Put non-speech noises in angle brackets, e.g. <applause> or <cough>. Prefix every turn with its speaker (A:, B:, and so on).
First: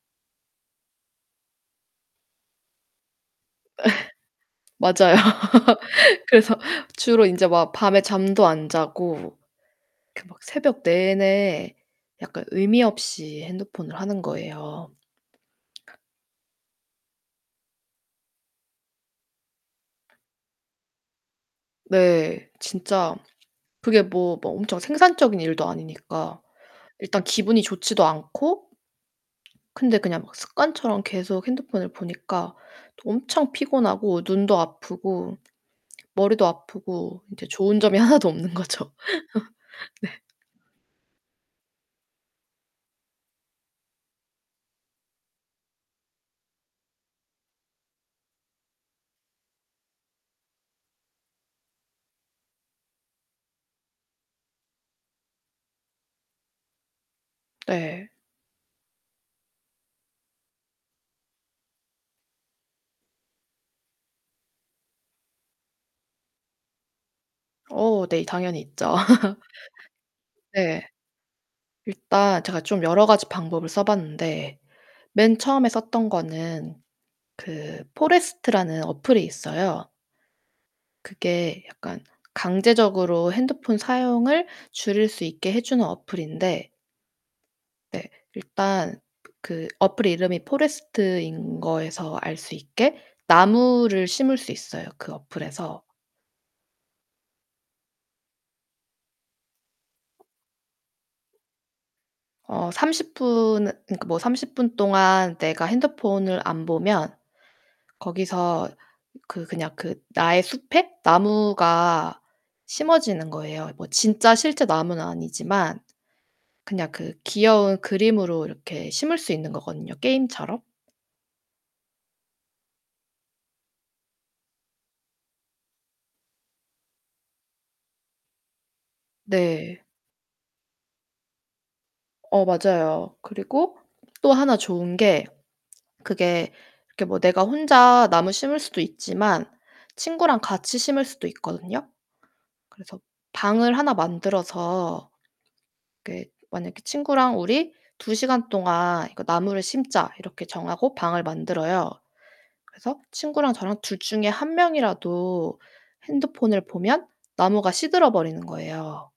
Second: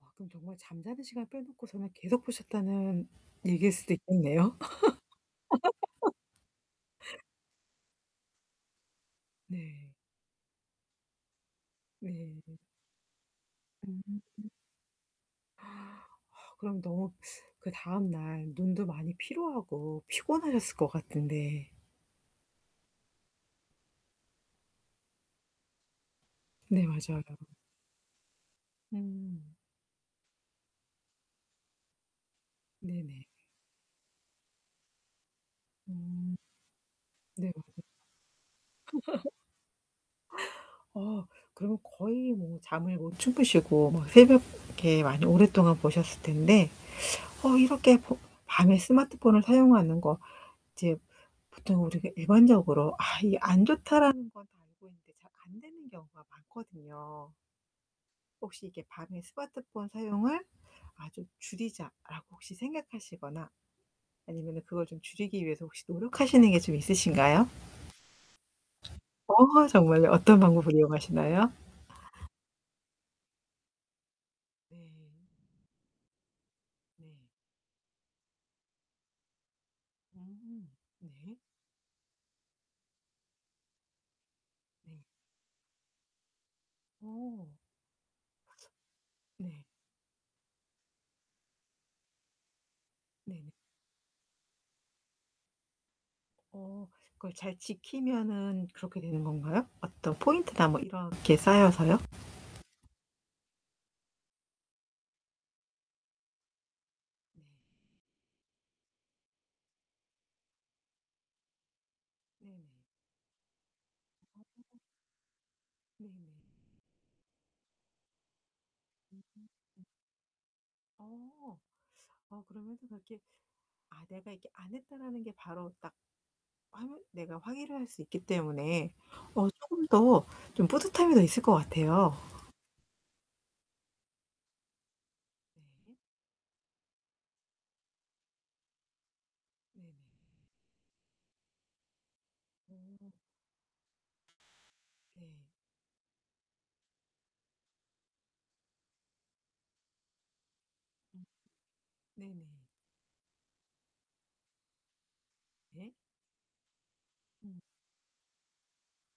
A: 아. 그럼 정말 잠자는 시간을 빼놓고서는 계속 보셨다는 얘기일 수도 있겠네요.
B: <laughs> 맞아요. 그래서
A: <laughs>
B: 주로 인제 막 밤에 잠도 안 자고
A: 네.
B: 이렇게 막 새벽 내내 약간
A: 네.
B: 의미 없이 핸드폰을
A: 음.
B: 하는 거예요.
A: <gasps> 아 그럼 너무 그다음 날 눈도 많이 피로하고 피곤하셨을 것 같은데
B: 네. 진짜 그게 뭐 엄청 생산적인 일도 아니니까
A: 네 맞아요.
B: 일단 기분이 좋지도 않고
A: 음.
B: 근데 그냥 막 습관처럼 계속 핸드폰을 보니까 또
A: 네네.
B: 엄청 피곤하고 눈도 아프고
A: 음.
B: 머리도 아프고 인제
A: 네
B: 좋은
A: 맞아
B: 점이 하나도 없는 거죠. 네.
A: <laughs> 어. 그럼 거의 뭐 잠을 못 주무시고 뭐 새벽에 많이 오랫동안 보셨을 텐데 어 이렇게 보 밤에 스마트폰을 사용하는 거 이제 보통 우리가 일반적으로 아 이게 '안 좋다.'라는 건 알고 있는데 잘 안되는 경우가 많거든요.
B: 네.
A: 혹시 이게 '밤에 스마트폰 사용을 아 좀 줄이자.'라고 혹시 생각하시거나 아니면은 그걸 좀 줄이기 위해서 혹시 노력하시는 게 좀 있으신가요?
B: 어 네 당연히 있죠. <laughs>
A: 어 정말요? 어떤 방법을
B: 네.
A: 이용하시나요?
B: 일단 제가 좀 여러 가지 방법을 써 봤는데
A: 네.
B: 맨 처음에 썼던 거는
A: 네.
B: 그 포레스트라는 어플이 있어요.
A: 음 네.
B: 그게 약간 강제적으로 핸드폰 사용을
A: 네.
B: 줄일 수 있게 해 주는 어플인데
A: 어.
B: 네. 일단 그
A: 네.
B: 그 어플이 이름이 포레스트인 거에서 알 수 있게
A: 네네.
B: 나무를 심을 수 있어요, 그 어플에서.
A: 어 그걸 잘 지키면은 그렇게 되는 건가요 어떤 포인트나 뭐 이렇게 쌓여서요?
B: 어 30 분 그러니까 뭐 30 분 동안 내가 핸드폰을 안 보면
A: 네.
B: 거기서 그 그냥 그 나의 숲에 나무가
A: 네네.
B: 심어지는 거예요. 뭐 진짜 실제
A: 음.
B: 나무는 아니지만
A: 네네.
B: 그냥 그 귀여운 그림으로 이렇게 심을 수
A: 음.
B: 있는 거거든요, 게임처럼.
A: 어. 아 그러면서 그렇게 아 '내가 이렇게 안했다.'라는 게 바로 딱 아 내가 확인을 할 수 있기 때문에 어
B: 네.
A: 쪼금 더 좀 뿌듯함이 더 있을 것 같아요.
B: 어 맞아요. 그리고 또 하나 좋은 게
A: 네.
B: 그게 이렇게 뭐 내가 혼자 나무 심을 수도 있지만
A: 네네.
B: 친구랑 같이 심을 수도 있거든요. 그래서
A: 음.
B: 방을 하나 만들어서
A: 네.
B: 그 만약에 친구랑 "우리 2 시간 동안 이거 나무를 심자." 이렇게 정하고 방을
A: 음.
B: 만들어요.
A: 네네.
B: 그래서 친구랑 저랑 둘 중에 1 명이라도
A: 네.
B: 핸드폰을 보면
A: 음.
B: 나무가 시들어버리는 거예요.